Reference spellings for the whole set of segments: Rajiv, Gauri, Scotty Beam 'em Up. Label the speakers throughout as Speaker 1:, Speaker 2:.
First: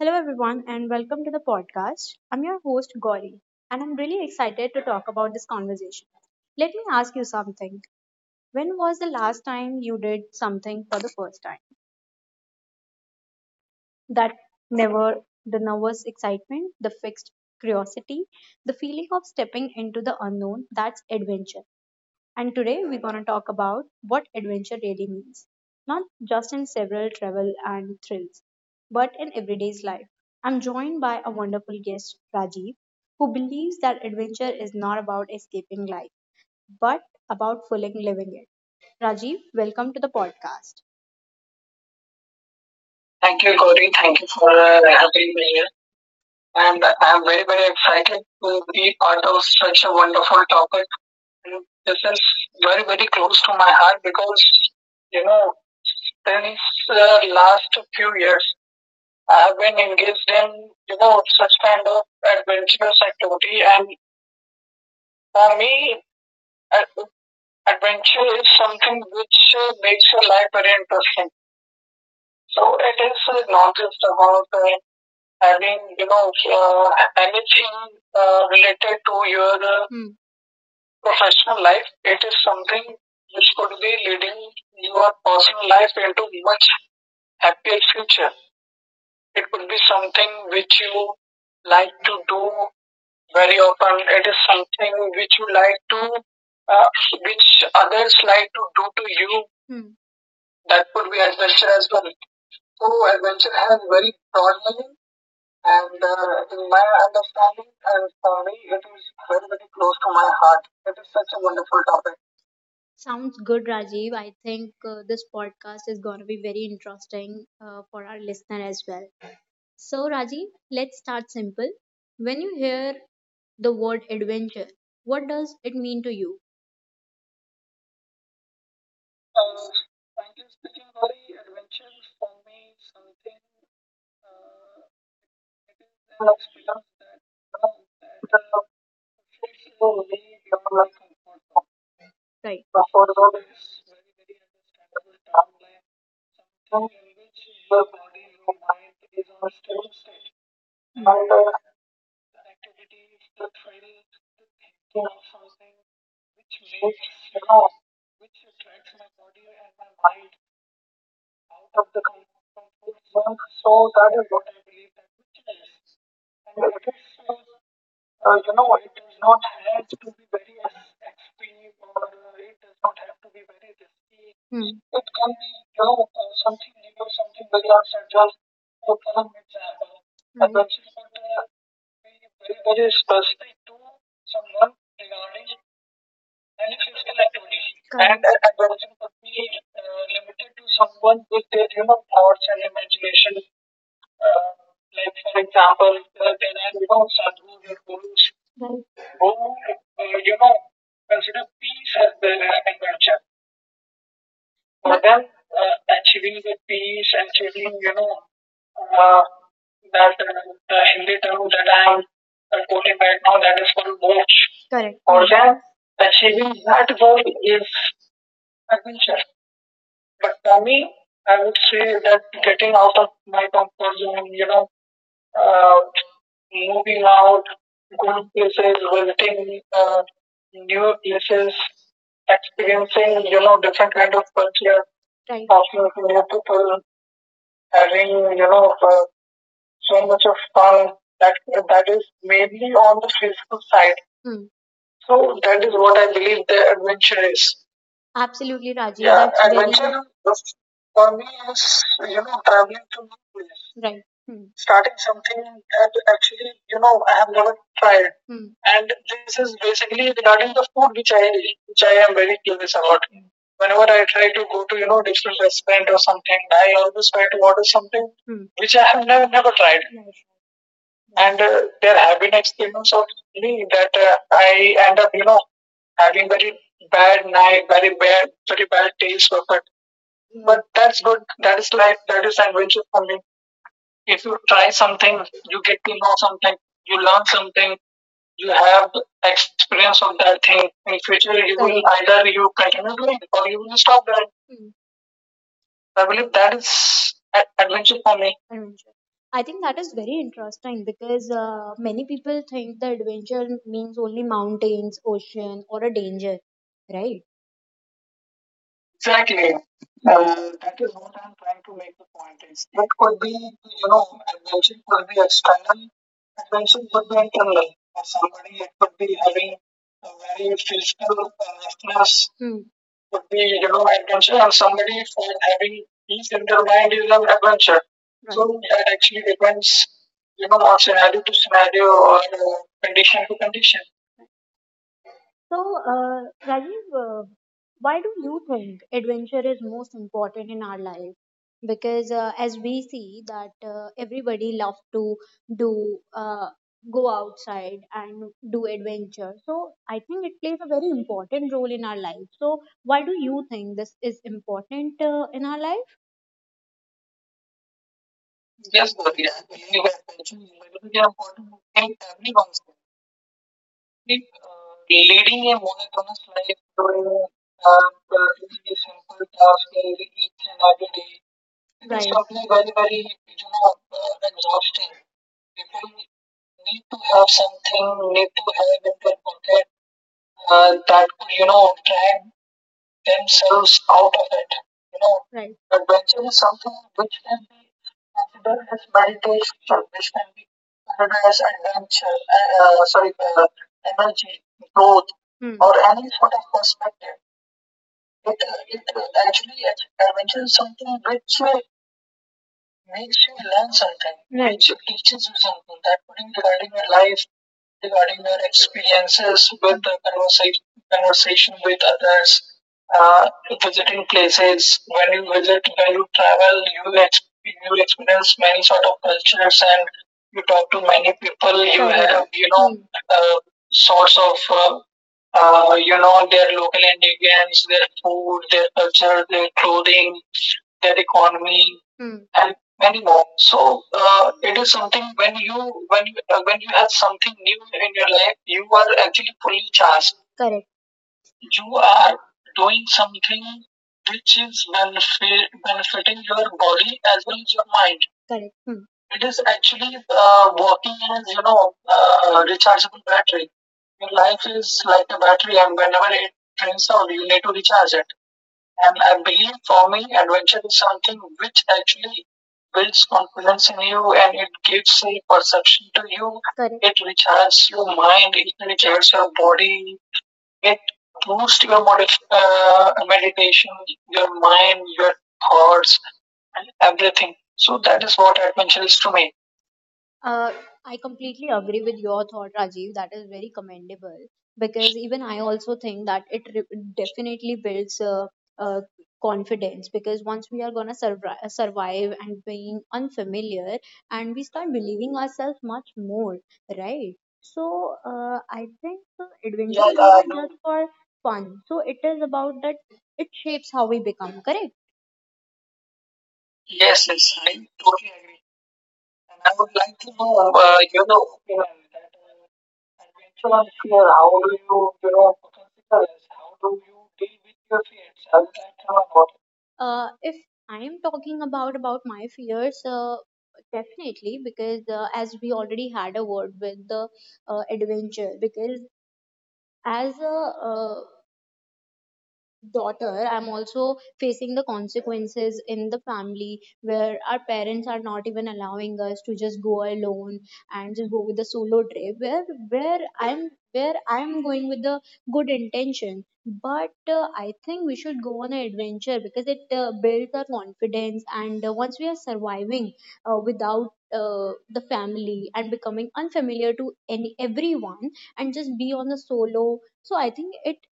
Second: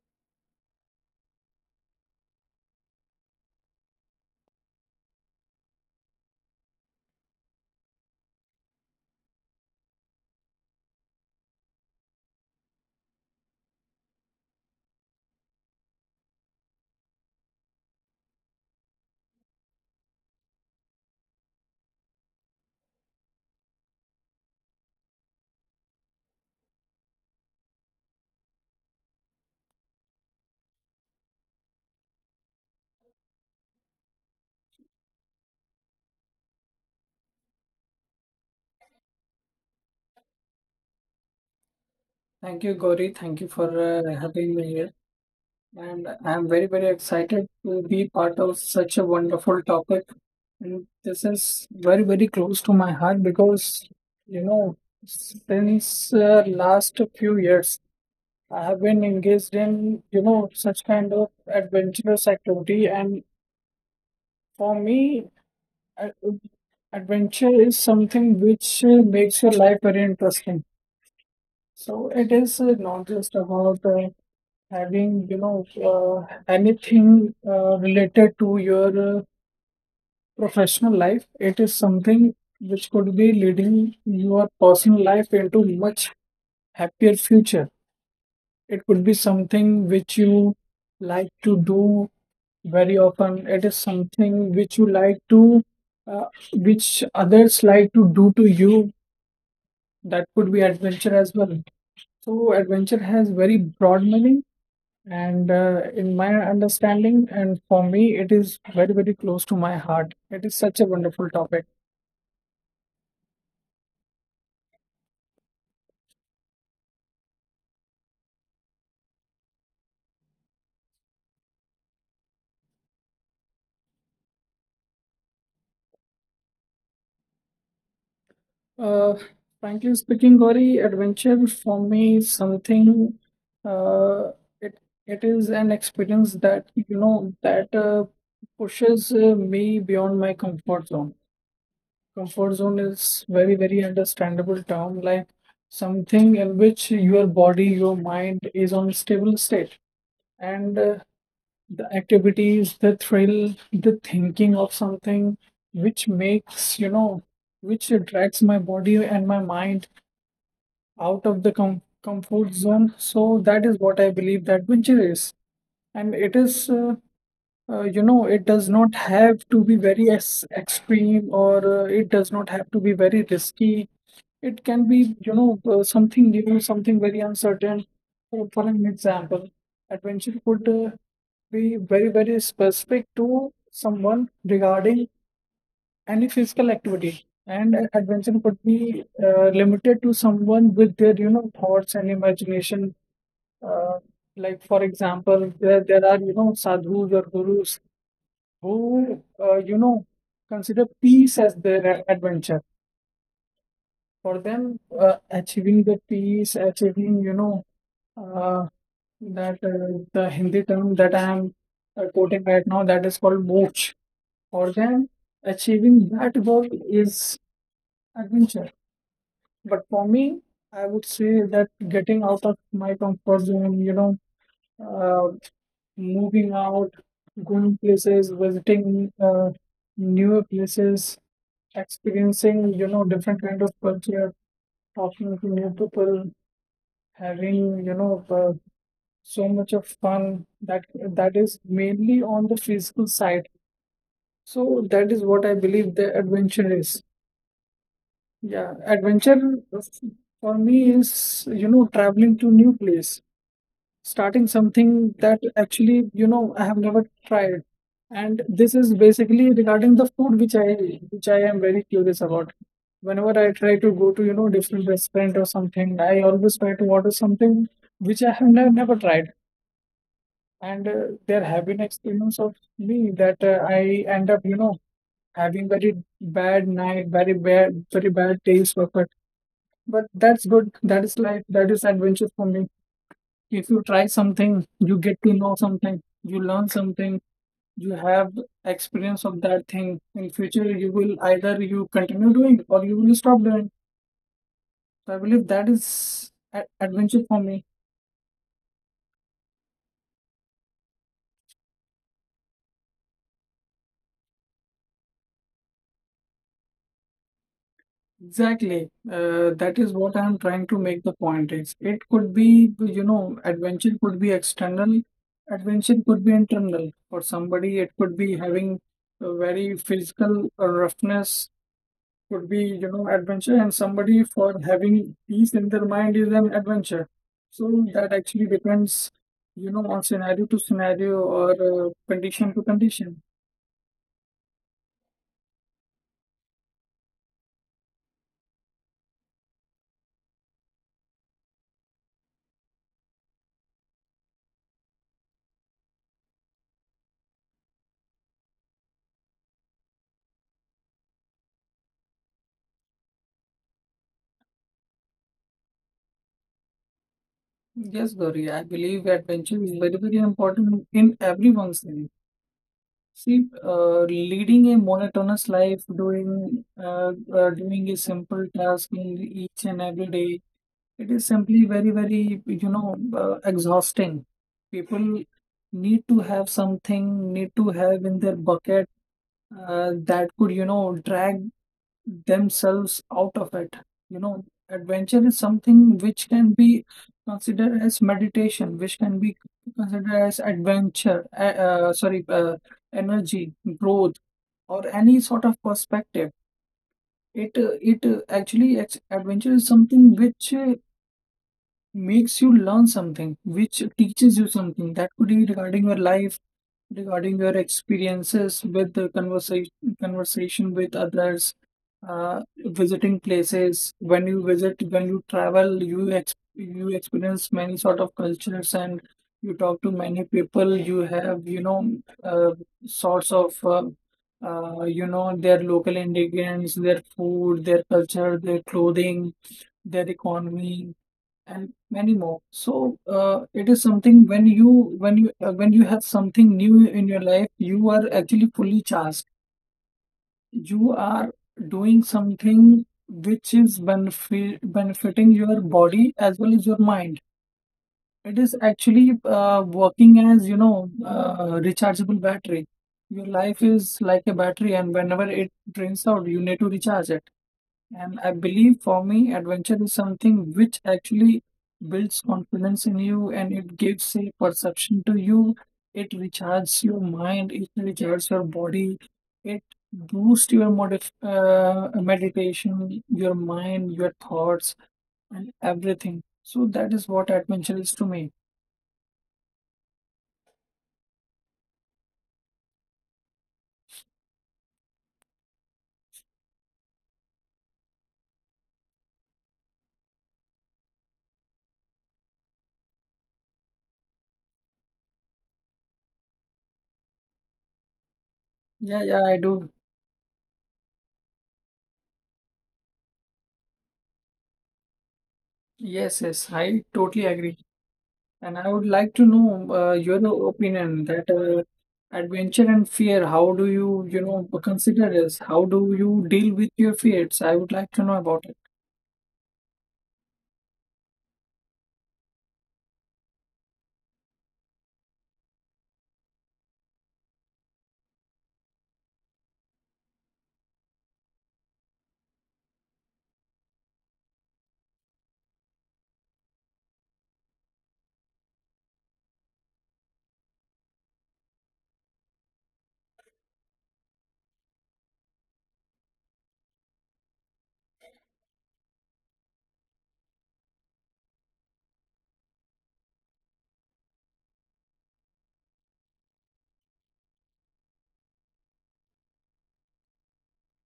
Speaker 1: Hello, everyone, and welcome to the podcast. I'm your host, Gauri, and I'm really excited to talk about this conversation. Let me ask you something. When was the last time you did something for the first time? That never, the nervous excitement, the fixed curiosity, the feeling of stepping into the unknown, that's adventure. And today we're going to talk about what adventure really means, not just in several travel and thrills, but in everyday's life. I'm joined by a wonderful guest, Rajiv, who believes that adventure is not about escaping life, but about fully living it. Rajiv, welcome to the podcast.
Speaker 2: Thank you, Gauri.
Speaker 1: Thank
Speaker 2: Thank you
Speaker 1: you,
Speaker 2: for
Speaker 1: Gauri. Thank you for
Speaker 2: having me here.
Speaker 1: having me. Here.
Speaker 2: And I'm very,
Speaker 1: And
Speaker 2: very
Speaker 1: I am very,
Speaker 2: excited
Speaker 1: very
Speaker 2: to be
Speaker 1: excited
Speaker 2: part of
Speaker 1: to be
Speaker 2: such a
Speaker 1: part of
Speaker 2: wonderful
Speaker 1: such a
Speaker 2: topic.
Speaker 1: wonderful topic.
Speaker 2: And this
Speaker 1: And
Speaker 2: is
Speaker 1: this
Speaker 2: very,
Speaker 1: is
Speaker 2: very close to
Speaker 1: very,
Speaker 2: my
Speaker 1: very
Speaker 2: heart
Speaker 1: close to my
Speaker 2: because,
Speaker 1: heart because,
Speaker 2: you know,
Speaker 1: you know,
Speaker 2: since
Speaker 1: since
Speaker 2: last few
Speaker 1: last
Speaker 2: years,
Speaker 1: few years,
Speaker 2: I have been
Speaker 1: I
Speaker 2: engaged
Speaker 1: have been
Speaker 2: in, you
Speaker 1: engaged
Speaker 2: know,
Speaker 1: in,
Speaker 2: such
Speaker 1: you
Speaker 2: kind
Speaker 1: know,
Speaker 2: of
Speaker 1: such kind of
Speaker 2: adventurous activity.
Speaker 1: adventurous
Speaker 2: And
Speaker 1: activity. And
Speaker 2: for me,
Speaker 1: for me,
Speaker 2: uh,
Speaker 1: ad-
Speaker 2: adventure is
Speaker 1: adventure
Speaker 2: something
Speaker 1: is
Speaker 2: which
Speaker 1: something which
Speaker 2: makes your life
Speaker 1: makes
Speaker 2: very
Speaker 1: your life very
Speaker 2: interesting.
Speaker 1: interesting.
Speaker 2: So it is
Speaker 1: So it is
Speaker 2: not just
Speaker 1: not just
Speaker 2: about
Speaker 1: about
Speaker 2: having, you know,
Speaker 1: having, you know,
Speaker 2: uh, anything
Speaker 1: anything
Speaker 2: related to
Speaker 1: related to
Speaker 2: your uh,
Speaker 1: your
Speaker 2: professional life.
Speaker 1: professional
Speaker 2: It
Speaker 1: life,
Speaker 2: is
Speaker 1: it is
Speaker 2: something
Speaker 1: something
Speaker 2: which could be
Speaker 1: which could be
Speaker 2: leading
Speaker 1: leading
Speaker 2: your
Speaker 1: your
Speaker 2: personal life
Speaker 1: personal
Speaker 2: into
Speaker 1: life into
Speaker 2: much
Speaker 1: much
Speaker 2: happier
Speaker 1: happier
Speaker 2: future.
Speaker 1: future.
Speaker 2: It could be
Speaker 1: It could be
Speaker 2: something which
Speaker 1: something
Speaker 2: you
Speaker 1: which you
Speaker 2: like to
Speaker 1: like
Speaker 2: do
Speaker 1: to do
Speaker 2: very often.
Speaker 1: very
Speaker 2: It is
Speaker 1: often. It is
Speaker 2: something which you
Speaker 1: something
Speaker 2: like
Speaker 1: which you
Speaker 2: to,
Speaker 1: like to,
Speaker 2: uh,
Speaker 1: uh,
Speaker 2: which
Speaker 1: which
Speaker 2: others like to
Speaker 1: others
Speaker 2: do to
Speaker 1: like
Speaker 2: you.
Speaker 1: to you. Hmm.
Speaker 2: That could be
Speaker 1: That
Speaker 2: adventure
Speaker 1: could be
Speaker 2: as well.
Speaker 1: adventure as well.
Speaker 2: So adventure
Speaker 1: So
Speaker 2: has
Speaker 1: adventure
Speaker 2: very
Speaker 1: has
Speaker 2: broad
Speaker 1: very
Speaker 2: meaning.
Speaker 1: broad,
Speaker 2: And
Speaker 1: and
Speaker 2: in my
Speaker 1: in my
Speaker 2: understanding, and
Speaker 1: understanding
Speaker 2: for me,
Speaker 1: and
Speaker 2: it
Speaker 1: for
Speaker 2: is
Speaker 1: me,
Speaker 2: very, very close
Speaker 1: very
Speaker 2: to my
Speaker 1: very close to
Speaker 2: heart.
Speaker 1: my
Speaker 2: It is
Speaker 1: heart.
Speaker 2: such a
Speaker 1: It is
Speaker 2: wonderful
Speaker 1: such a
Speaker 2: topic.
Speaker 1: wonderful topic. Sounds good, Rajiv. I think this podcast is going to be very interesting for our listener as well. So, Rajiv, let's start simple. When you hear the word adventure, what does it mean to you?
Speaker 2: Uh, frankly speaking, Gauri, adventure for me is something. Uh, it it is an experience that, you know, that pushes me beyond my comfort zone. Comfort
Speaker 1: Right.
Speaker 2: zone is very, very understandable term, like something in which your body, your mind is on stable state and. The activities, the thrill, the
Speaker 1: You know which
Speaker 2: thinking of something which makes, you know, which
Speaker 1: which
Speaker 2: attracts my body
Speaker 1: makes the my
Speaker 2: and my
Speaker 1: body
Speaker 2: mind out of the
Speaker 1: out of the comfort
Speaker 2: comfort zone. So
Speaker 1: zone.
Speaker 2: that is
Speaker 1: So
Speaker 2: what I
Speaker 1: that is
Speaker 2: believe
Speaker 1: what
Speaker 2: that
Speaker 1: I believe.
Speaker 2: venture
Speaker 1: That
Speaker 2: is.
Speaker 1: witness.
Speaker 2: And it is,
Speaker 1: And
Speaker 2: you know, it
Speaker 1: you
Speaker 2: does
Speaker 1: know,
Speaker 2: not
Speaker 1: it is
Speaker 2: have
Speaker 1: not
Speaker 2: to be
Speaker 1: has.
Speaker 2: very ex extreme or it does not have to be very risky. It
Speaker 1: Hmm.
Speaker 2: can
Speaker 1: It
Speaker 2: be, you
Speaker 1: can be,
Speaker 2: know,
Speaker 1: you know,
Speaker 2: something new, something very uncertain.
Speaker 1: very central
Speaker 2: For an
Speaker 1: for and.
Speaker 2: example,
Speaker 1: Hmm.
Speaker 2: adventure
Speaker 1: Hmm.
Speaker 2: could
Speaker 1: Adventure is
Speaker 2: be very, very
Speaker 1: very
Speaker 2: specific to
Speaker 1: specific to
Speaker 2: someone
Speaker 1: someone
Speaker 2: regarding
Speaker 1: regarding
Speaker 2: any physical
Speaker 1: any physical
Speaker 2: activity,
Speaker 1: activity.
Speaker 2: and
Speaker 1: Correct. And
Speaker 2: adventure could
Speaker 1: adventure
Speaker 2: be limited to
Speaker 1: uh, to
Speaker 2: someone with their,
Speaker 1: someone
Speaker 2: you know,
Speaker 1: with their, you
Speaker 2: thoughts
Speaker 1: know,
Speaker 2: and
Speaker 1: thoughts and
Speaker 2: imagination.
Speaker 1: imagination.
Speaker 2: uh,
Speaker 1: Uh,
Speaker 2: like for
Speaker 1: like for
Speaker 2: example there,
Speaker 1: example,
Speaker 2: there are, you know,
Speaker 1: there are you know
Speaker 2: sadhus or
Speaker 1: sadhus
Speaker 2: gurus
Speaker 1: or gurus. Right.
Speaker 2: who,
Speaker 1: Who
Speaker 2: you know,
Speaker 1: you know
Speaker 2: consider peace as
Speaker 1: consider
Speaker 2: their
Speaker 1: peace as their
Speaker 2: adventure.
Speaker 1: happy culture.
Speaker 2: For them,
Speaker 1: For them,
Speaker 2: achieving the
Speaker 1: achieving
Speaker 2: peace,
Speaker 1: the
Speaker 2: achieving,
Speaker 1: peace,
Speaker 2: you know,
Speaker 1: achieving you know
Speaker 2: uh,
Speaker 1: uh,
Speaker 2: that, the
Speaker 1: that
Speaker 2: hindi term
Speaker 1: the
Speaker 2: that I
Speaker 1: Hindi
Speaker 2: am
Speaker 1: term that I am
Speaker 2: quoting right now, that
Speaker 1: quoting
Speaker 2: is
Speaker 1: right
Speaker 2: called
Speaker 1: now that is
Speaker 2: moksha.
Speaker 1: called moksha.
Speaker 2: For them
Speaker 1: Correct. For them,
Speaker 2: achieving that
Speaker 1: achieving
Speaker 2: goal
Speaker 1: that
Speaker 2: is
Speaker 1: goal is
Speaker 2: adventure.
Speaker 1: adventure.
Speaker 2: But for me,
Speaker 1: But for
Speaker 2: I would
Speaker 1: me,
Speaker 2: say
Speaker 1: I
Speaker 2: that
Speaker 1: would say
Speaker 2: getting
Speaker 1: that
Speaker 2: out of
Speaker 1: getting
Speaker 2: my
Speaker 1: out of
Speaker 2: comfort
Speaker 1: my
Speaker 2: zone, you
Speaker 1: comfort
Speaker 2: know,
Speaker 1: zone, you know,
Speaker 2: uh,
Speaker 1: uh,
Speaker 2: moving out,
Speaker 1: moving out,
Speaker 2: going places,
Speaker 1: going places,
Speaker 2: visiting
Speaker 1: visiting
Speaker 2: newer
Speaker 1: new
Speaker 2: places,
Speaker 1: places,
Speaker 2: experiencing, you know,
Speaker 1: experiencing
Speaker 2: different
Speaker 1: you
Speaker 2: kind of
Speaker 1: know different kind
Speaker 2: culture,
Speaker 1: of culture.
Speaker 2: talking to
Speaker 1: Right.
Speaker 2: new
Speaker 1: Talking to
Speaker 2: people,
Speaker 1: new people,
Speaker 2: having, you
Speaker 1: having
Speaker 2: know,
Speaker 1: you know
Speaker 2: so much of
Speaker 1: so much
Speaker 2: fun,
Speaker 1: of
Speaker 2: that
Speaker 1: fun.
Speaker 2: that
Speaker 1: That
Speaker 2: is
Speaker 1: that is
Speaker 2: mainly on the
Speaker 1: mainly
Speaker 2: physical
Speaker 1: on the
Speaker 2: side.
Speaker 1: physical side. Hmm.
Speaker 2: So that is what I
Speaker 1: So that is
Speaker 2: believe the
Speaker 1: what I believe
Speaker 2: adventure
Speaker 1: the
Speaker 2: is.
Speaker 1: adventure is.
Speaker 2: Yeah,
Speaker 1: Absolutely, Rajiv.
Speaker 2: adventure
Speaker 1: Yeah, that's very adventure
Speaker 2: for me
Speaker 1: for
Speaker 2: is,
Speaker 1: me
Speaker 2: you know,
Speaker 1: is
Speaker 2: traveling
Speaker 1: you
Speaker 2: to
Speaker 1: know
Speaker 2: new
Speaker 1: traveling.
Speaker 2: place,
Speaker 1: Right.
Speaker 2: starting
Speaker 1: Hmm.
Speaker 2: something
Speaker 1: Starting
Speaker 2: that
Speaker 1: and
Speaker 2: actually, you know, I have
Speaker 1: actually, you
Speaker 2: never
Speaker 1: know, I have
Speaker 2: tried.
Speaker 1: never tried.
Speaker 2: And this
Speaker 1: Hmm.
Speaker 2: is
Speaker 1: And
Speaker 2: basically
Speaker 1: this is
Speaker 2: regarding the
Speaker 1: basically
Speaker 2: food which
Speaker 1: regarding the
Speaker 2: I
Speaker 1: food which I
Speaker 2: am very
Speaker 1: which I
Speaker 2: curious
Speaker 1: am
Speaker 2: about.
Speaker 1: very curious about.
Speaker 2: Whenever
Speaker 1: Hmm.
Speaker 2: I try to go
Speaker 1: Whenever
Speaker 2: to,
Speaker 1: I
Speaker 2: you know,
Speaker 1: try to go
Speaker 2: different
Speaker 1: to you know
Speaker 2: restaurant or
Speaker 1: different
Speaker 2: something,
Speaker 1: restaurant or
Speaker 2: I always
Speaker 1: something,
Speaker 2: try to
Speaker 1: I
Speaker 2: order
Speaker 1: always try to
Speaker 2: something
Speaker 1: order
Speaker 2: which
Speaker 1: something
Speaker 2: I have
Speaker 1: Which
Speaker 2: never
Speaker 1: I have
Speaker 2: tried.
Speaker 1: never tried. Hmm.
Speaker 2: And there
Speaker 1: And
Speaker 2: have been
Speaker 1: there
Speaker 2: experience
Speaker 1: have been
Speaker 2: of me
Speaker 1: experiences of
Speaker 2: that
Speaker 1: me
Speaker 2: I
Speaker 1: that
Speaker 2: end up, you know,
Speaker 1: I end up you know
Speaker 2: having very
Speaker 1: having
Speaker 2: bad
Speaker 1: very
Speaker 2: night,
Speaker 1: bad night,
Speaker 2: very bad taste
Speaker 1: very
Speaker 2: of
Speaker 1: bad
Speaker 2: it.
Speaker 1: taste.
Speaker 2: But that's good.
Speaker 1: But
Speaker 2: That
Speaker 1: that's
Speaker 2: is
Speaker 1: good.
Speaker 2: life. That
Speaker 1: That
Speaker 2: is
Speaker 1: is life.
Speaker 2: adventure
Speaker 1: That
Speaker 2: for
Speaker 1: is
Speaker 2: me.
Speaker 1: adventure for me.
Speaker 2: If you try
Speaker 1: If you
Speaker 2: something,
Speaker 1: try
Speaker 2: you get
Speaker 1: something,
Speaker 2: to know
Speaker 1: you get
Speaker 2: something,
Speaker 1: to know
Speaker 2: you
Speaker 1: something,
Speaker 2: learn
Speaker 1: you
Speaker 2: something,
Speaker 1: learn something,
Speaker 2: you have
Speaker 1: you have
Speaker 2: experience of that thing.
Speaker 1: experience of
Speaker 2: In
Speaker 1: that
Speaker 2: future,
Speaker 1: thing.
Speaker 2: you
Speaker 1: In
Speaker 2: will
Speaker 1: future,
Speaker 2: either
Speaker 1: you
Speaker 2: you
Speaker 1: will
Speaker 2: continue
Speaker 1: either you
Speaker 2: doing or you
Speaker 1: continue
Speaker 2: will
Speaker 1: doing it
Speaker 2: stop
Speaker 1: or you
Speaker 2: doing.
Speaker 1: will stop doing it. Hmm.
Speaker 2: So I believe that
Speaker 1: I believe
Speaker 2: is
Speaker 1: that is
Speaker 2: adventure for me.
Speaker 1: adventure for me. Adventure. I think that is very interesting because many people think the adventure means only mountains, ocean, or a danger, right?
Speaker 2: Exactly.
Speaker 1: Exactly.
Speaker 2: That is what I'm
Speaker 1: Uh,
Speaker 2: trying to make the point is. It could
Speaker 1: advantage.
Speaker 2: be,
Speaker 1: That
Speaker 2: you
Speaker 1: could be,
Speaker 2: know,
Speaker 1: you
Speaker 2: adventure
Speaker 1: know,
Speaker 2: could be
Speaker 1: adventure
Speaker 2: external,
Speaker 1: could be external,
Speaker 2: adventure could be
Speaker 1: adventure
Speaker 2: internal.
Speaker 1: could be
Speaker 2: For
Speaker 1: internal.
Speaker 2: somebody, it
Speaker 1: For
Speaker 2: could be
Speaker 1: somebody, it
Speaker 2: having
Speaker 1: could be
Speaker 2: a
Speaker 1: having
Speaker 2: very
Speaker 1: a
Speaker 2: physical
Speaker 1: very physical
Speaker 2: roughness
Speaker 1: roughness,
Speaker 2: would be, you know,
Speaker 1: Could be,
Speaker 2: adventure, and
Speaker 1: you know,
Speaker 2: somebody
Speaker 1: adventure,
Speaker 2: for
Speaker 1: and
Speaker 2: having
Speaker 1: somebody for
Speaker 2: peace in their
Speaker 1: having
Speaker 2: mind is
Speaker 1: peace
Speaker 2: an
Speaker 1: in their
Speaker 2: adventure.
Speaker 1: mind is an
Speaker 2: So
Speaker 1: adventure.
Speaker 2: that actually
Speaker 1: Right. So that
Speaker 2: depends,
Speaker 1: actually
Speaker 2: you know, on
Speaker 1: depends,
Speaker 2: scenario to
Speaker 1: you know, on
Speaker 2: scenario
Speaker 1: scenario
Speaker 2: or
Speaker 1: to scenario or
Speaker 2: condition to condition.
Speaker 1: condition to condition. So, uh, Rajiv, why do you think adventure is most important in our life? Because as we see that everybody love to do go outside and do adventure. So I think it plays a very important role in our life. So why do you think this is important in our life?
Speaker 2: Yes, Gauri, I believe
Speaker 1: Yes, Gopinath,
Speaker 2: adventure is
Speaker 1: you
Speaker 2: very,
Speaker 1: were
Speaker 2: very
Speaker 1: mentioning
Speaker 2: important in
Speaker 1: adventure important
Speaker 2: everyone's
Speaker 1: in
Speaker 2: life.
Speaker 1: everyone's life.
Speaker 2: See, uh,
Speaker 1: Uh,
Speaker 2: leading a
Speaker 1: Leading
Speaker 2: monotonous
Speaker 1: a
Speaker 2: life
Speaker 1: monotonous
Speaker 2: doing
Speaker 1: life,
Speaker 2: uh, doing a
Speaker 1: the
Speaker 2: simple
Speaker 1: really
Speaker 2: task in
Speaker 1: simple
Speaker 2: each
Speaker 1: task
Speaker 2: and every
Speaker 1: daily,
Speaker 2: day.
Speaker 1: each and every
Speaker 2: It is
Speaker 1: day.
Speaker 2: simply very,
Speaker 1: It's. Right. It's
Speaker 2: very,
Speaker 1: probably
Speaker 2: you
Speaker 1: very,
Speaker 2: know,
Speaker 1: very, you know,
Speaker 2: exhausting. People
Speaker 1: exhausting. You
Speaker 2: need to have
Speaker 1: need to
Speaker 2: something,
Speaker 1: have
Speaker 2: need to
Speaker 1: something,
Speaker 2: have in
Speaker 1: need
Speaker 2: their
Speaker 1: to
Speaker 2: bucket
Speaker 1: have in pocket
Speaker 2: that could, you know,
Speaker 1: that could,
Speaker 2: drag
Speaker 1: you know, drag
Speaker 2: themselves out of it.
Speaker 1: themselves out
Speaker 2: You
Speaker 1: of
Speaker 2: know,
Speaker 1: it. You know.
Speaker 2: adventure is
Speaker 1: Right.
Speaker 2: something
Speaker 1: Adventure
Speaker 2: which
Speaker 1: is
Speaker 2: can
Speaker 1: something
Speaker 2: be
Speaker 1: which can be
Speaker 2: considered as
Speaker 1: considered as
Speaker 2: meditation, which can be
Speaker 1: meditation, which
Speaker 2: considered
Speaker 1: can
Speaker 2: as
Speaker 1: be considered
Speaker 2: adventure,
Speaker 1: as adventure,
Speaker 2: sorry,
Speaker 1: sorry, uh,
Speaker 2: energy, growth,
Speaker 1: energy,
Speaker 2: or
Speaker 1: growth,
Speaker 2: any sort
Speaker 1: Hmm.
Speaker 2: of
Speaker 1: or any sort
Speaker 2: perspective.
Speaker 1: of perspective.
Speaker 2: It
Speaker 1: It, it
Speaker 2: actually ex
Speaker 1: will
Speaker 2: adventure
Speaker 1: actually
Speaker 2: is something
Speaker 1: adventure
Speaker 2: which
Speaker 1: something which
Speaker 2: makes you learn
Speaker 1: makes you
Speaker 2: something,
Speaker 1: learn
Speaker 2: which
Speaker 1: something.
Speaker 2: teaches
Speaker 1: Right.
Speaker 2: you
Speaker 1: Which
Speaker 2: something. That
Speaker 1: conversations
Speaker 2: could
Speaker 1: with
Speaker 2: be
Speaker 1: people
Speaker 2: regarding
Speaker 1: that
Speaker 2: your life,
Speaker 1: regarding your life,
Speaker 2: regarding your
Speaker 1: regarding your
Speaker 2: experiences with the
Speaker 1: experiences
Speaker 2: conversation,
Speaker 1: with the conversation,
Speaker 2: conversation with
Speaker 1: conversation
Speaker 2: others,
Speaker 1: with others,
Speaker 2: visiting
Speaker 1: uh,
Speaker 2: places.
Speaker 1: visiting
Speaker 2: When you
Speaker 1: places.
Speaker 2: visit,
Speaker 1: When
Speaker 2: when
Speaker 1: you
Speaker 2: you
Speaker 1: visit,
Speaker 2: travel,
Speaker 1: when you
Speaker 2: you
Speaker 1: travel, you,
Speaker 2: you experience
Speaker 1: you
Speaker 2: many sort of
Speaker 1: experience many sort
Speaker 2: cultures,
Speaker 1: of
Speaker 2: and
Speaker 1: cultures
Speaker 2: you
Speaker 1: and
Speaker 2: talk to many
Speaker 1: you talk to
Speaker 2: people.
Speaker 1: many
Speaker 2: You have,
Speaker 1: people.
Speaker 2: you
Speaker 1: You
Speaker 2: know,
Speaker 1: have, you
Speaker 2: uh,
Speaker 1: know,
Speaker 2: sorts of
Speaker 1: sorts of
Speaker 2: you know, their
Speaker 1: you
Speaker 2: local
Speaker 1: know, their local
Speaker 2: ingredients, their
Speaker 1: ingredients,
Speaker 2: food,
Speaker 1: their
Speaker 2: their
Speaker 1: food,
Speaker 2: culture,
Speaker 1: their
Speaker 2: their
Speaker 1: culture,
Speaker 2: clothing,
Speaker 1: their clothing,
Speaker 2: their
Speaker 1: that
Speaker 2: economy,
Speaker 1: economy
Speaker 2: and
Speaker 1: Hmm.
Speaker 2: many more.
Speaker 1: and many
Speaker 2: So
Speaker 1: more.
Speaker 2: it
Speaker 1: So
Speaker 2: is something when
Speaker 1: it is
Speaker 2: you
Speaker 1: something when
Speaker 2: when you have
Speaker 1: when
Speaker 2: something
Speaker 1: you have
Speaker 2: new in your
Speaker 1: something
Speaker 2: life,
Speaker 1: new in
Speaker 2: you
Speaker 1: your
Speaker 2: are
Speaker 1: life,
Speaker 2: actually
Speaker 1: you are
Speaker 2: fully
Speaker 1: actually
Speaker 2: charged.
Speaker 1: fully charged. Correct.
Speaker 2: You are
Speaker 1: You
Speaker 2: doing
Speaker 1: are doing
Speaker 2: something
Speaker 1: something
Speaker 2: which is
Speaker 1: which is
Speaker 2: benefiting your
Speaker 1: benefiting
Speaker 2: body
Speaker 1: your
Speaker 2: as well as your
Speaker 1: body as
Speaker 2: mind.
Speaker 1: well as your mind.
Speaker 2: It
Speaker 1: Correct.
Speaker 2: is
Speaker 1: Hmm. It
Speaker 2: actually
Speaker 1: is actually
Speaker 2: working as, you
Speaker 1: working
Speaker 2: know,
Speaker 1: as you know
Speaker 2: rechargeable battery.
Speaker 1: rechargeable
Speaker 2: Your
Speaker 1: battery.
Speaker 2: life
Speaker 1: Your
Speaker 2: is like
Speaker 1: life
Speaker 2: a
Speaker 1: is
Speaker 2: battery,
Speaker 1: like
Speaker 2: and
Speaker 1: a
Speaker 2: whenever
Speaker 1: battery,
Speaker 2: it
Speaker 1: and whenever
Speaker 2: drains
Speaker 1: it
Speaker 2: out, you need to
Speaker 1: drains out,
Speaker 2: recharge
Speaker 1: you need
Speaker 2: it.
Speaker 1: to recharge it.
Speaker 2: And I believe
Speaker 1: And
Speaker 2: for
Speaker 1: I
Speaker 2: me,
Speaker 1: believe for
Speaker 2: adventure
Speaker 1: me,
Speaker 2: is
Speaker 1: adventure
Speaker 2: something
Speaker 1: is
Speaker 2: which
Speaker 1: something
Speaker 2: actually
Speaker 1: which
Speaker 2: builds confidence
Speaker 1: builds
Speaker 2: in you, and
Speaker 1: confidence in
Speaker 2: it
Speaker 1: you
Speaker 2: gives
Speaker 1: and
Speaker 2: a
Speaker 1: it gives
Speaker 2: perception
Speaker 1: a
Speaker 2: to you.
Speaker 1: perception.
Speaker 2: It
Speaker 1: Correct. It
Speaker 2: recharges your mind,
Speaker 1: recharges
Speaker 2: it
Speaker 1: your mind,
Speaker 2: recharges
Speaker 1: it
Speaker 2: your body,
Speaker 1: recharges your
Speaker 2: it
Speaker 1: body,
Speaker 2: boosts
Speaker 1: it
Speaker 2: your modif
Speaker 1: boosts your
Speaker 2: meditation, your
Speaker 1: meditation,
Speaker 2: mind, your
Speaker 1: your mind,
Speaker 2: thoughts,
Speaker 1: your
Speaker 2: and
Speaker 1: thoughts,
Speaker 2: everything. So that is
Speaker 1: everything.
Speaker 2: what
Speaker 1: So
Speaker 2: adventure
Speaker 1: that
Speaker 2: is
Speaker 1: is
Speaker 2: to
Speaker 1: what
Speaker 2: me.
Speaker 1: adventure is to me. Uh, I completely agree with your thought, Rajiv. That is very commendable because even I also think that it definitely builds uh, confidence because once we are gonna survive and being unfamiliar, and we start believing ourselves much more, right? So I
Speaker 2: Yeah,
Speaker 1: think
Speaker 2: yeah, I do.
Speaker 1: adventure is not just for fun. So it is about that it shapes how we become, correct?
Speaker 2: Yes, yes, I totally agree. And I would like to
Speaker 1: And I would
Speaker 2: know
Speaker 1: like to know,
Speaker 2: your
Speaker 1: you
Speaker 2: opinion
Speaker 1: know,
Speaker 2: that,
Speaker 1: you know, that
Speaker 2: adventure and fear,
Speaker 1: adventure
Speaker 2: how
Speaker 1: of
Speaker 2: do
Speaker 1: fear,
Speaker 2: you,
Speaker 1: how
Speaker 2: you
Speaker 1: do
Speaker 2: know,
Speaker 1: you, you
Speaker 2: consider
Speaker 1: know,
Speaker 2: this? How do
Speaker 1: process,
Speaker 2: you
Speaker 1: how
Speaker 2: deal
Speaker 1: do
Speaker 2: with
Speaker 1: you
Speaker 2: your
Speaker 1: deal
Speaker 2: fears?
Speaker 1: with
Speaker 2: I
Speaker 1: your
Speaker 2: would like to
Speaker 1: fears?
Speaker 2: know
Speaker 1: I would
Speaker 2: about it.
Speaker 1: like to know about if I am talking about my fears, definitely because as we already had a word with the adventure, because as a uh, daughter, I'm also facing the consequences in the family where our parents are not even allowing us to just go alone and just go with the solo trip where I'm going with the good intention, but I think we should go on an adventure because it builds our confidence, and once we are surviving without the family and becoming unfamiliar to any everyone and just be on the solo, so I think it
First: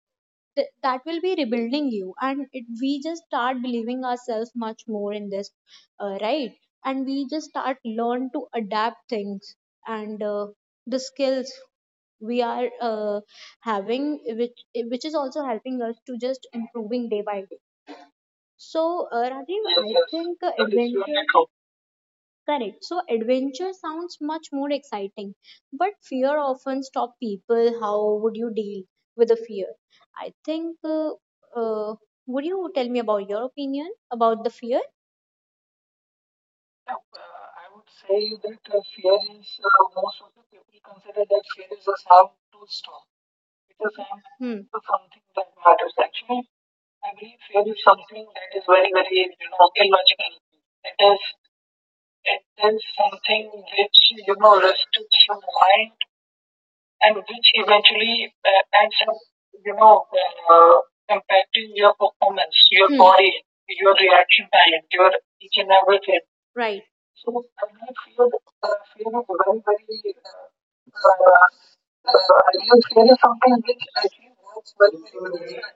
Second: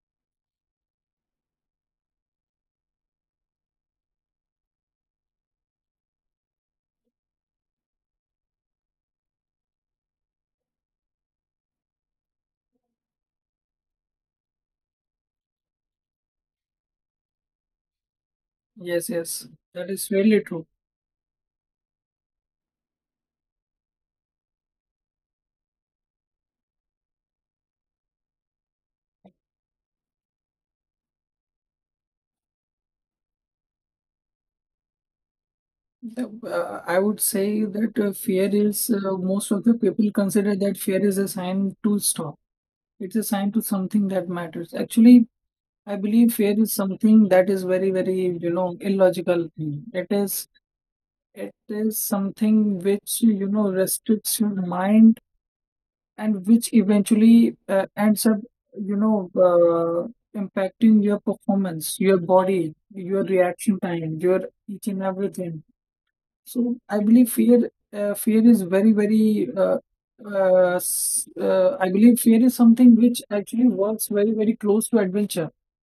Speaker 1: that will be rebuilding you, and it, we just start believing ourselves much more in this, right, and we just start learn to adapt things, and the skills we are having which which is also helping us to just improving day by day. So
Speaker 2: Yes,
Speaker 1: uh,
Speaker 2: yes,
Speaker 1: rajiv
Speaker 2: that
Speaker 1: i
Speaker 2: is really
Speaker 1: think
Speaker 2: true.
Speaker 1: adventure. Correct. So adventure sounds much more exciting, but fear often stops people. How would you deal with the fear? I think. Uh, would you tell me about your opinion about the fear?
Speaker 2: The- I
Speaker 1: Yeah,
Speaker 2: would say
Speaker 1: I would
Speaker 2: that
Speaker 1: say
Speaker 2: fear
Speaker 1: that
Speaker 2: is,
Speaker 1: fear
Speaker 2: most
Speaker 1: is
Speaker 2: of the people
Speaker 1: most
Speaker 2: consider that fear is a sign
Speaker 1: is
Speaker 2: to
Speaker 1: a sound.
Speaker 2: stop. It's a sign to something that
Speaker 1: Hmm.
Speaker 2: matters. Actually, I
Speaker 1: Matters
Speaker 2: believe
Speaker 1: actually.
Speaker 2: fear is something that is
Speaker 1: Fear is,
Speaker 2: very, very, you
Speaker 1: is
Speaker 2: know,
Speaker 1: very, very, you
Speaker 2: illogical
Speaker 1: know,
Speaker 2: thing. It
Speaker 1: illogical.
Speaker 2: is
Speaker 1: It is,
Speaker 2: It is
Speaker 1: it
Speaker 2: something
Speaker 1: is
Speaker 2: which, you
Speaker 1: something
Speaker 2: know,
Speaker 1: which, you
Speaker 2: restricts your
Speaker 1: know,
Speaker 2: mind
Speaker 1: restricts your mind
Speaker 2: and which
Speaker 1: and which
Speaker 2: eventually ends
Speaker 1: eventually
Speaker 2: up, you
Speaker 1: ends up,
Speaker 2: know,
Speaker 1: you know, uh,
Speaker 2: impacting your
Speaker 1: impacting your
Speaker 2: performance, your
Speaker 1: performance,
Speaker 2: body,
Speaker 1: your
Speaker 2: your
Speaker 1: body,
Speaker 2: reaction
Speaker 1: your
Speaker 2: time, your
Speaker 1: reaction time,
Speaker 2: each and
Speaker 1: your each
Speaker 2: everything.
Speaker 1: and everything.
Speaker 2: So
Speaker 1: Right.
Speaker 2: I believe
Speaker 1: So fear,
Speaker 2: fear is very,
Speaker 1: fear is
Speaker 2: very,
Speaker 1: very, very, uh,
Speaker 2: I believe fear is
Speaker 1: I think
Speaker 2: something
Speaker 1: fear
Speaker 2: which
Speaker 1: is something
Speaker 2: actually
Speaker 1: which
Speaker 2: works
Speaker 1: I
Speaker 2: very,
Speaker 1: think
Speaker 2: very
Speaker 1: is
Speaker 2: close to
Speaker 1: very, very,
Speaker 2: adventure.
Speaker 1: very,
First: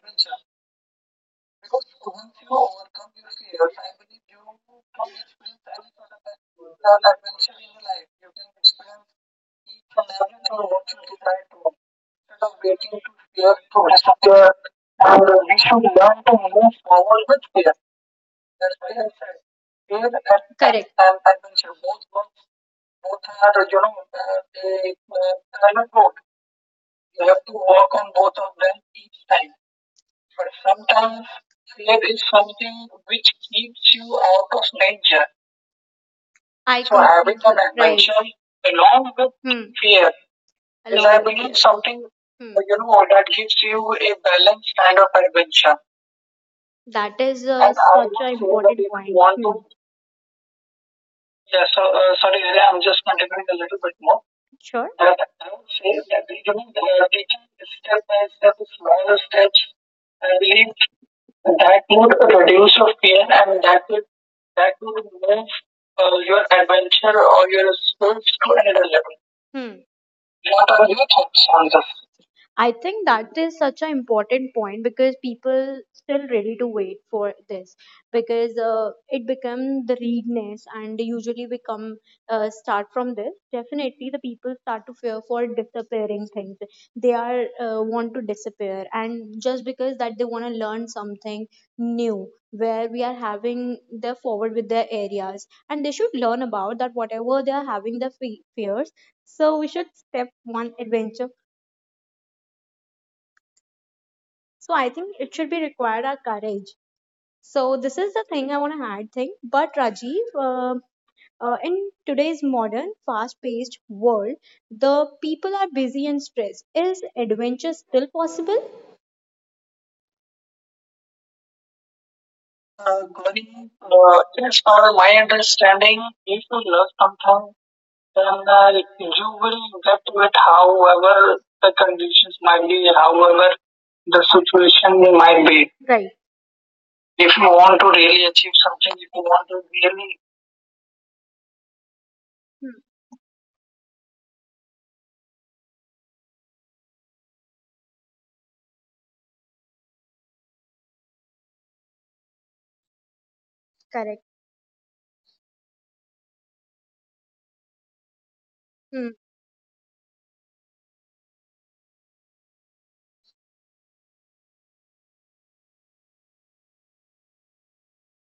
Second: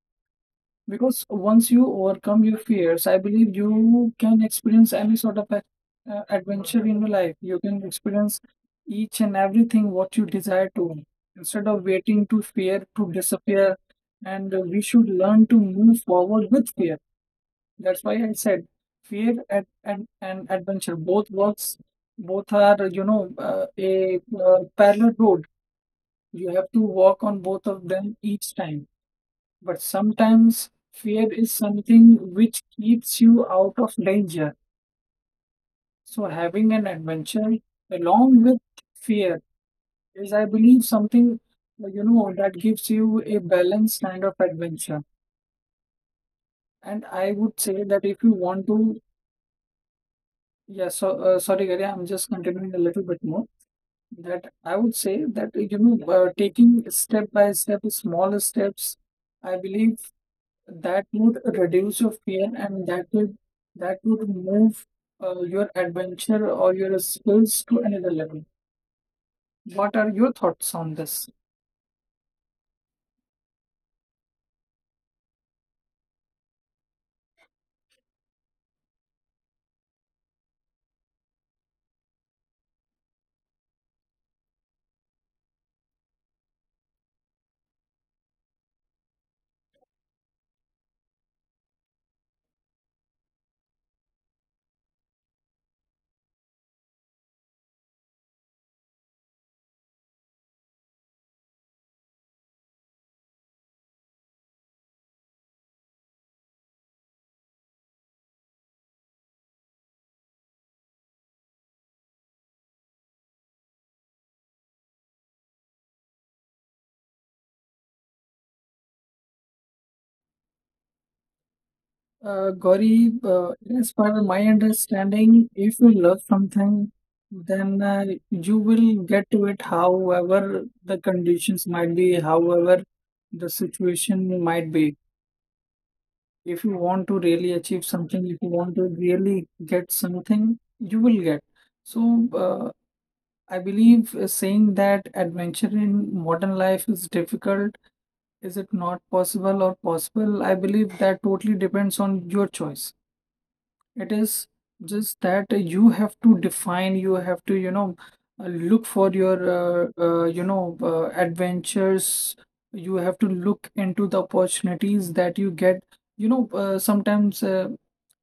Speaker 2: Because once you overcome
Speaker 1: you know,
Speaker 2: your
Speaker 1: over
Speaker 2: fears, I
Speaker 1: the
Speaker 2: believe
Speaker 1: years.
Speaker 2: you can experience any sort of adventure in your
Speaker 1: That when
Speaker 2: life. You can experience each and everything what
Speaker 1: you
Speaker 2: you
Speaker 1: know
Speaker 2: desire
Speaker 1: what you
Speaker 2: to.
Speaker 1: desire,
Speaker 2: Instead of waiting to fear
Speaker 1: waiting
Speaker 2: to
Speaker 1: fear
Speaker 2: disappear,
Speaker 1: to disappear,
Speaker 2: and we should
Speaker 1: and
Speaker 2: learn
Speaker 1: we
Speaker 2: to
Speaker 1: should
Speaker 2: move
Speaker 1: learn to
Speaker 2: forward with
Speaker 1: move
Speaker 2: fear.
Speaker 1: forward with fear.
Speaker 2: That's why I said
Speaker 1: Correct.
Speaker 2: fear and
Speaker 1: Both
Speaker 2: adventure both works. Both are, you know,
Speaker 1: are, you know,
Speaker 2: a
Speaker 1: they
Speaker 2: parallel road.
Speaker 1: cannot work.
Speaker 2: You have to walk
Speaker 1: You
Speaker 2: on
Speaker 1: have to
Speaker 2: both of
Speaker 1: work on
Speaker 2: them
Speaker 1: both
Speaker 2: each
Speaker 1: of them
Speaker 2: time.
Speaker 1: time.
Speaker 2: But
Speaker 1: But
Speaker 2: sometimes
Speaker 1: sometimes
Speaker 2: fear is
Speaker 1: fear is
Speaker 2: something which
Speaker 1: something
Speaker 2: keeps you out of
Speaker 1: keeps you out
Speaker 2: danger.
Speaker 1: of nature.
Speaker 2: So having an
Speaker 1: I so having
Speaker 2: adventure
Speaker 1: completely an right. Adventure
Speaker 2: along with
Speaker 1: along with.
Speaker 2: fear
Speaker 1: Hmm. Fear
Speaker 2: is, I believe,
Speaker 1: is, along I with
Speaker 2: something,
Speaker 1: believe, fear.
Speaker 2: you
Speaker 1: Something.
Speaker 2: know, that
Speaker 1: Hmm. You
Speaker 2: gives
Speaker 1: know,
Speaker 2: you
Speaker 1: that
Speaker 2: a
Speaker 1: gives you
Speaker 2: balanced
Speaker 1: a
Speaker 2: kind of
Speaker 1: balanced kind
Speaker 2: adventure.
Speaker 1: of adventure.
Speaker 2: And
Speaker 1: That
Speaker 2: I
Speaker 1: is
Speaker 2: would
Speaker 1: and I
Speaker 2: say
Speaker 1: such
Speaker 2: that
Speaker 1: would an
Speaker 2: if
Speaker 1: say
Speaker 2: you
Speaker 1: that
Speaker 2: want
Speaker 1: important If you
Speaker 2: to,
Speaker 1: point. Want Hmm. to,
Speaker 2: yeah. So sorry,
Speaker 1: yeah, so,
Speaker 2: Gary, I'm just
Speaker 1: sorry, Vijay,
Speaker 2: continuing a
Speaker 1: I'm
Speaker 2: little
Speaker 1: just
Speaker 2: bit more.
Speaker 1: continuing a little bit more.
Speaker 2: That I
Speaker 1: Sure.
Speaker 2: would
Speaker 1: That
Speaker 2: say that, you know,
Speaker 1: phase that we do.
Speaker 2: taking
Speaker 1: We
Speaker 2: step
Speaker 1: taking
Speaker 2: by step,
Speaker 1: step by
Speaker 2: small
Speaker 1: step,
Speaker 2: steps,
Speaker 1: smaller
Speaker 2: I
Speaker 1: steps.
Speaker 2: believe
Speaker 1: I believe
Speaker 2: that would
Speaker 1: that
Speaker 2: reduce your
Speaker 1: would
Speaker 2: fear,
Speaker 1: reduce
Speaker 2: and
Speaker 1: your pain and
Speaker 2: that would
Speaker 1: that
Speaker 2: move
Speaker 1: would move
Speaker 2: your
Speaker 1: your
Speaker 2: adventure or your
Speaker 1: adventure or
Speaker 2: skills
Speaker 1: your
Speaker 2: to another
Speaker 1: skills
Speaker 2: level.
Speaker 1: to another level. Hmm.
Speaker 2: What are your
Speaker 1: What
Speaker 2: thoughts
Speaker 1: are
Speaker 2: on
Speaker 1: your
Speaker 2: this?
Speaker 1: thoughts on this? I think that is such an important point because people still ready to wait for this because it become the readiness and usually we come start from this. Definitely, the people start to fear for disappearing things. They are want to disappear and just because that they want to learn something new where we are having their forward with their areas and they should learn about that whatever they are having their fears so we should step one adventure. So I think it should be required our courage. So this is the thing I want to add thing. But Rajiv, in today's modern, fast-paced world, the people are busy and stressed. Is adventure still possible?
Speaker 2: Gauri,
Speaker 1: Uh,
Speaker 2: as per
Speaker 1: uh,
Speaker 2: my
Speaker 1: as per my
Speaker 2: understanding, if you
Speaker 1: understanding,
Speaker 2: love
Speaker 1: if you
Speaker 2: something,
Speaker 1: love something,
Speaker 2: then
Speaker 1: then
Speaker 2: you will
Speaker 1: you
Speaker 2: get to it,
Speaker 1: will get to it
Speaker 2: however the
Speaker 1: however
Speaker 2: conditions
Speaker 1: the
Speaker 2: might be,
Speaker 1: conditions might
Speaker 2: however
Speaker 1: be, however
Speaker 2: the
Speaker 1: the
Speaker 2: situation might be.
Speaker 1: situation might be. Right.
Speaker 2: If you want to
Speaker 1: If you
Speaker 2: really
Speaker 1: want
Speaker 2: achieve
Speaker 1: to really
Speaker 2: something, if you
Speaker 1: achieve
Speaker 2: want to
Speaker 1: something, if you want
Speaker 2: really
Speaker 1: to
Speaker 2: get
Speaker 1: really
Speaker 2: something, you will get. So, I believe saying that adventure in modern life is difficult, is it not possible or possible? I believe that totally depends on your choice. It
Speaker 1: correct.
Speaker 2: is just that you have to define, you have to, you know, look
Speaker 1: Hmm.
Speaker 2: for your, you know, adventures. You have to look into the opportunities that you get. You know, sometimes,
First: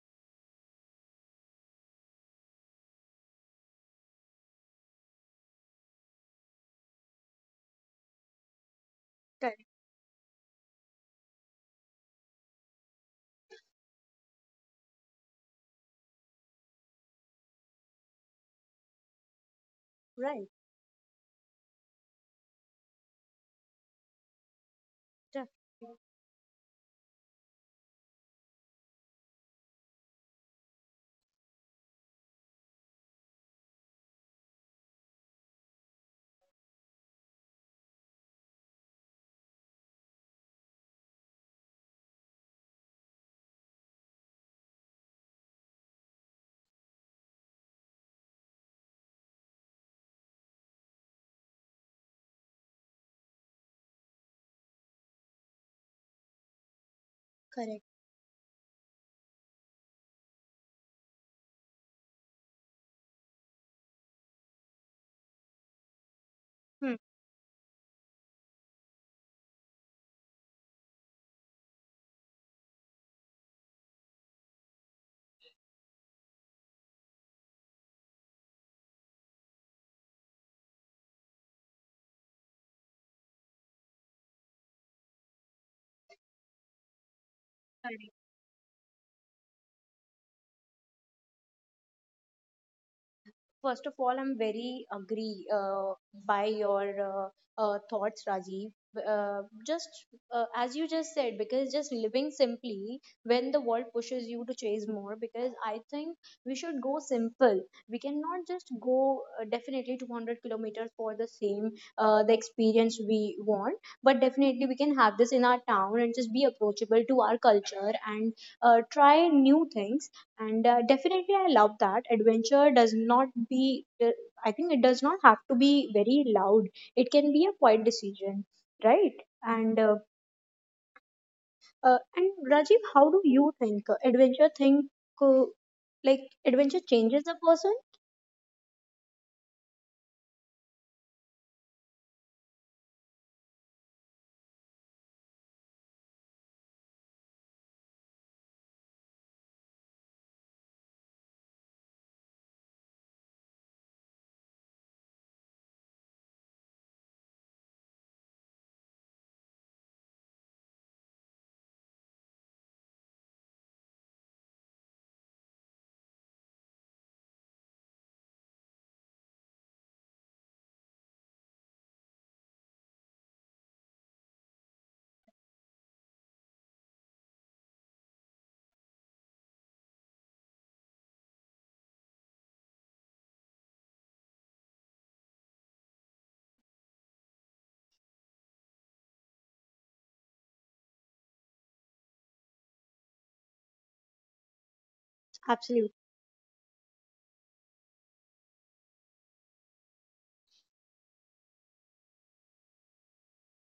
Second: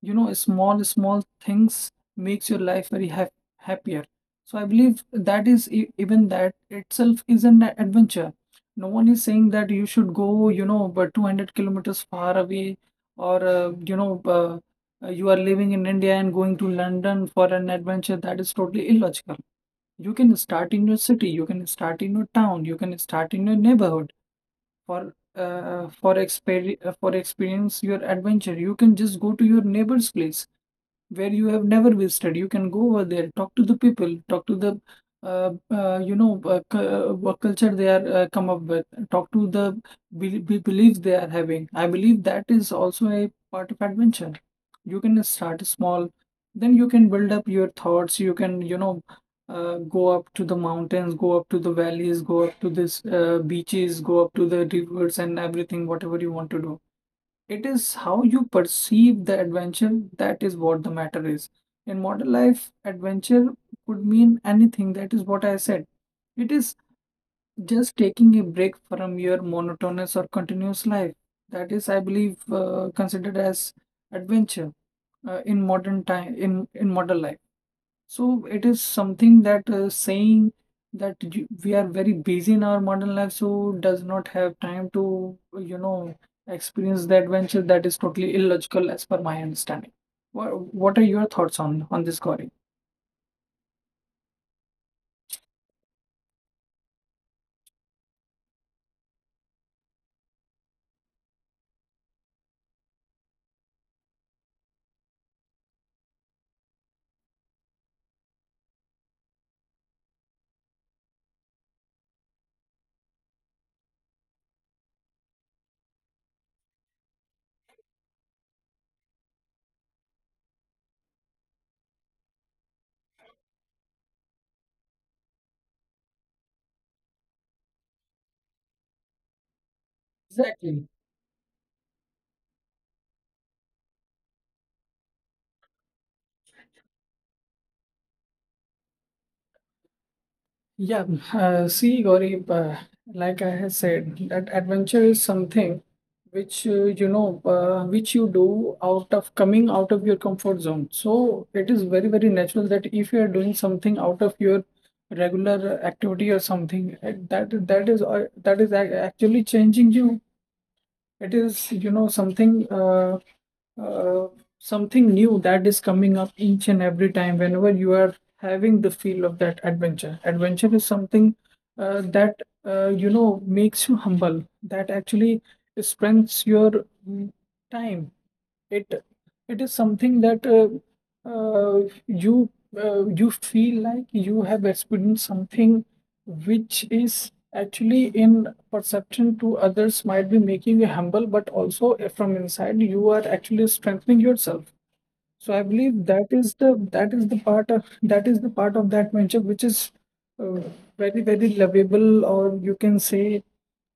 Speaker 2: you know, small, small things makes your life very ha happier. So I believe that is even that itself is an adventure. No one is saying
Speaker 1: Correct.
Speaker 2: that you should go, you know, but 200 kilometers far away or, you know, you are living in India and going to London for an adventure, that is totally illogical. You can
Speaker 1: Right.
Speaker 2: start in your city, you can start in your town, you can start in your neighborhood
Speaker 1: Yeah.
Speaker 2: for exper for experience your adventure. You can just go to your neighbor's place where you have never visited. You can go over there, talk to the people, talk to the you know, what culture they are come up with, talk to the be beliefs they are having. I believe that is also a part of adventure. You can start small, then you can build up your thoughts. You can go up to the mountains, go up to the valleys, go up to this beaches, go up to the rivers and everything, whatever you want to do.
Speaker 1: Correct.
Speaker 2: It is how you perceive the adventure, that is what the matter is. In modern life, adventure could mean anything. That is what I said. It is
Speaker 1: Hmm.
Speaker 2: just taking a break from your monotonous or continuous life. That is, I believe, considered as adventure in modern time in modern life. So it is something that saying that we are very busy in our modern life, so does not have time to, you know, experience the adventure. That is totally illogical as per my understanding. What are your thoughts on this, Gauri?
Speaker 1: First of all, I'm very agree by your thoughts, Rajiv. Just as you just said, because just living simply when the world pushes you to chase more, because I think we should go simple. We cannot just go definitely 200 kilometers for the same the experience we want, but definitely we can have this in our town and just be approachable to our culture and try new things and definitely I love that adventure does not be I think it does not have to be very loud. It can be a quiet decision, right? And
Speaker 2: Exactly.
Speaker 1: and Rajiv, how do you think adventure think uh, like adventure changes a person?
Speaker 2: Yeah, see, Gauri, like I have said, that adventure is something which you know, which you do out of coming out of your comfort zone. So it is very, very natural that if you are doing something out of your regular activity or something, that is actually changing you. It is, you know, uh, something new that is coming up each and every time whenever you are having the feel of that adventure. Adventure is something that you know makes you humble. That actually spends your mm, time. It it is something that uh, you you feel like you have experienced something which is actually in perception to others might be making you humble, but also from inside you are actually strengthening yourself. So I believe
Speaker 1: Absolutely.
Speaker 2: that is the part of that venture, which is uh, very, very lovable, or you can say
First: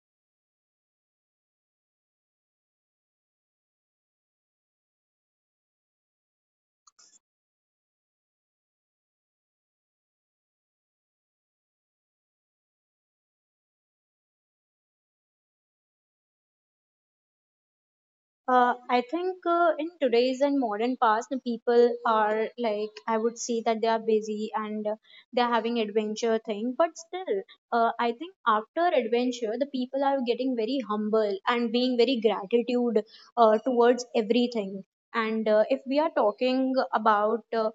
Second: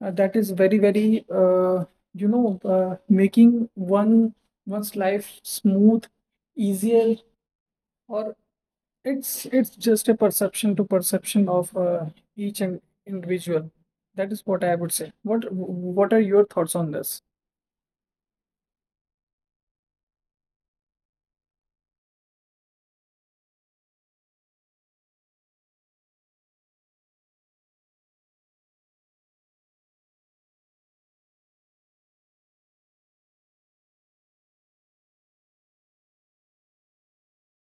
Speaker 2: that is very, very you know making one's life smooth, easier, or it's just a perception of each and individual. That is what I would say. What are your thoughts on this?
Speaker 1: I think in today's and modern past, the people are, like, I would say that they are busy and they are having adventure thing. But still, I think after adventure, the people are getting very humble and being very gratitude towards everything. And if we are talking about uh,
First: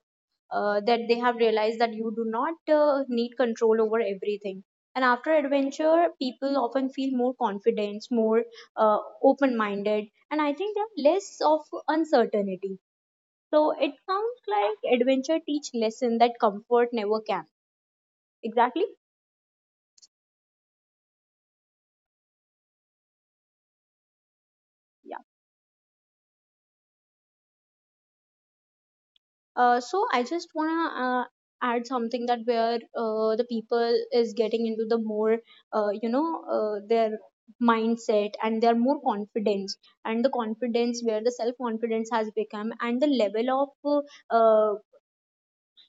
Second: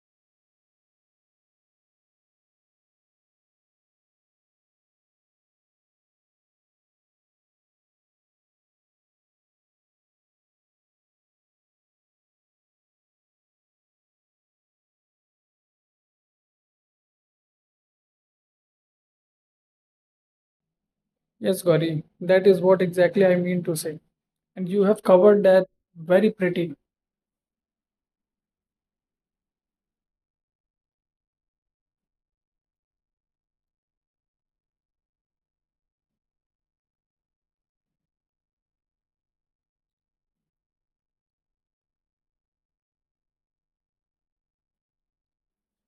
Speaker 1: uh, that they have realized that you do not need control over everything. And after adventure, people often feel more confident, more uh, open minded, and I think there are less of uncertainty. So it sounds like adventure teach lesson that comfort never can. Exactly.
Speaker 2: Yes, Gauri, that is what exactly I mean to say. And you have
Speaker 1: Yeah.
Speaker 2: covered that very pretty.
Speaker 1: So I just wanna add something that where the people is getting into the more their mindset and they're more confidence and the confidence where the self confidence has become and the level of uh, uh,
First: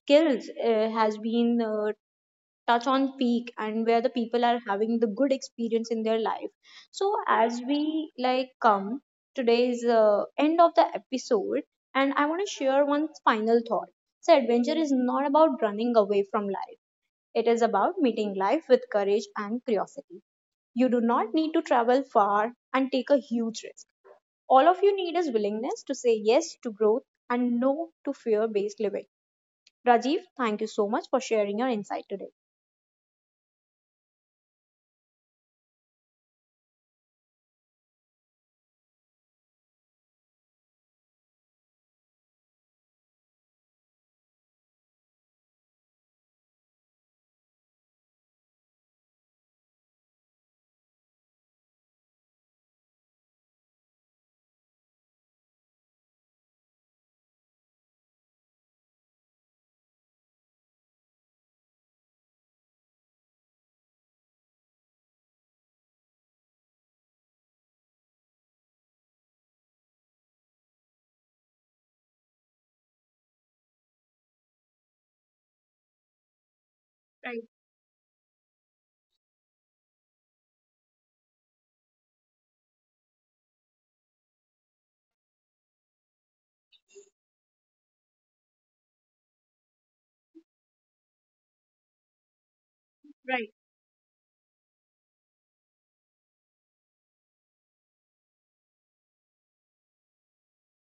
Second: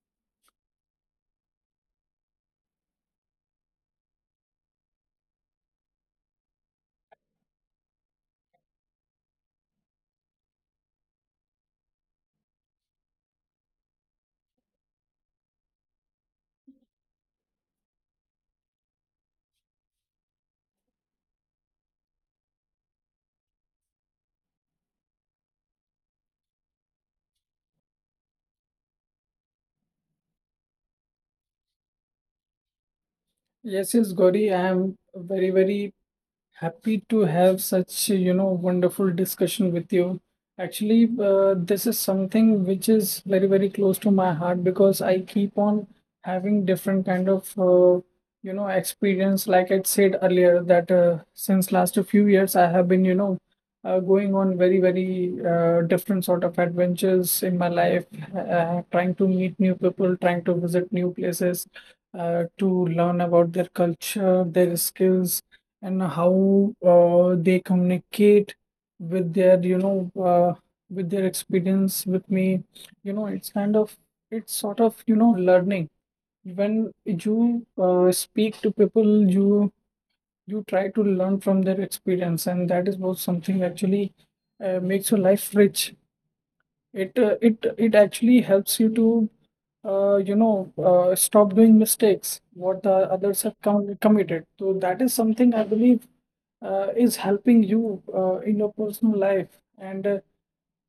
Speaker 1: skills has been touch on peak and where the people are having the good experience in their life. So as we like come today's end of the episode, and I want to share one final thought. So adventure is not about running away from life. It is about meeting life with courage and curiosity. You do not need to travel far and take a huge risk. All of you need is willingness to say yes to growth and no to fear based living. Rajiv, thank you so much for sharing your insight today.
Speaker 2: Yes, yes, Gauri, I am very, very happy to have such, you know, wonderful discussion with you. Actually, this is something which is very, very close to my heart, because I keep on having different kind of, you know, experience. Like I said earlier, that since last few years, I have been, you know, going on very, very different sort of adventures in my life, trying to meet new people, trying to visit new places, to learn about their culture, their skills, and how they communicate with their with their experience with me, you know, it's kind of, it's sort of, you know, learning. When
Speaker 1: Right.
Speaker 2: you speak to people, you try to learn from their experience, and that is both something actually makes your life rich. It actually helps you to you know stop doing mistakes what the
Speaker 1: Right.
Speaker 2: others have committed. So that is something I believe is helping you in your personal life, and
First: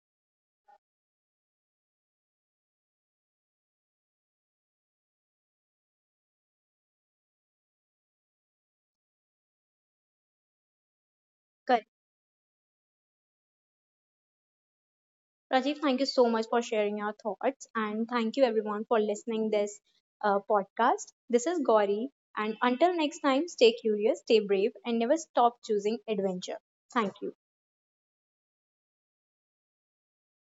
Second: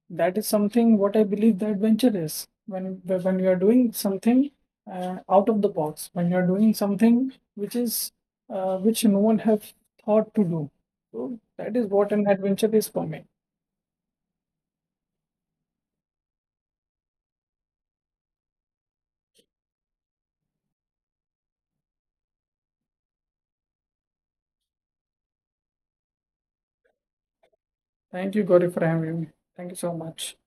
Speaker 2: that is something what I believe the adventure is. When you are doing something out of the box, when you are doing something which is which no one have thought to do. So that is
Speaker 1: Correct.
Speaker 2: what an adventure is for me.
Speaker 1: Rajiv, thank you so much for sharing your thoughts, and thank you everyone for listening this podcast. This is Gauri, and until next time, stay curious, stay brave, and never stop choosing adventure. Thank you.
Speaker 2: Thank you, Gauri, for having me. Thank you so much.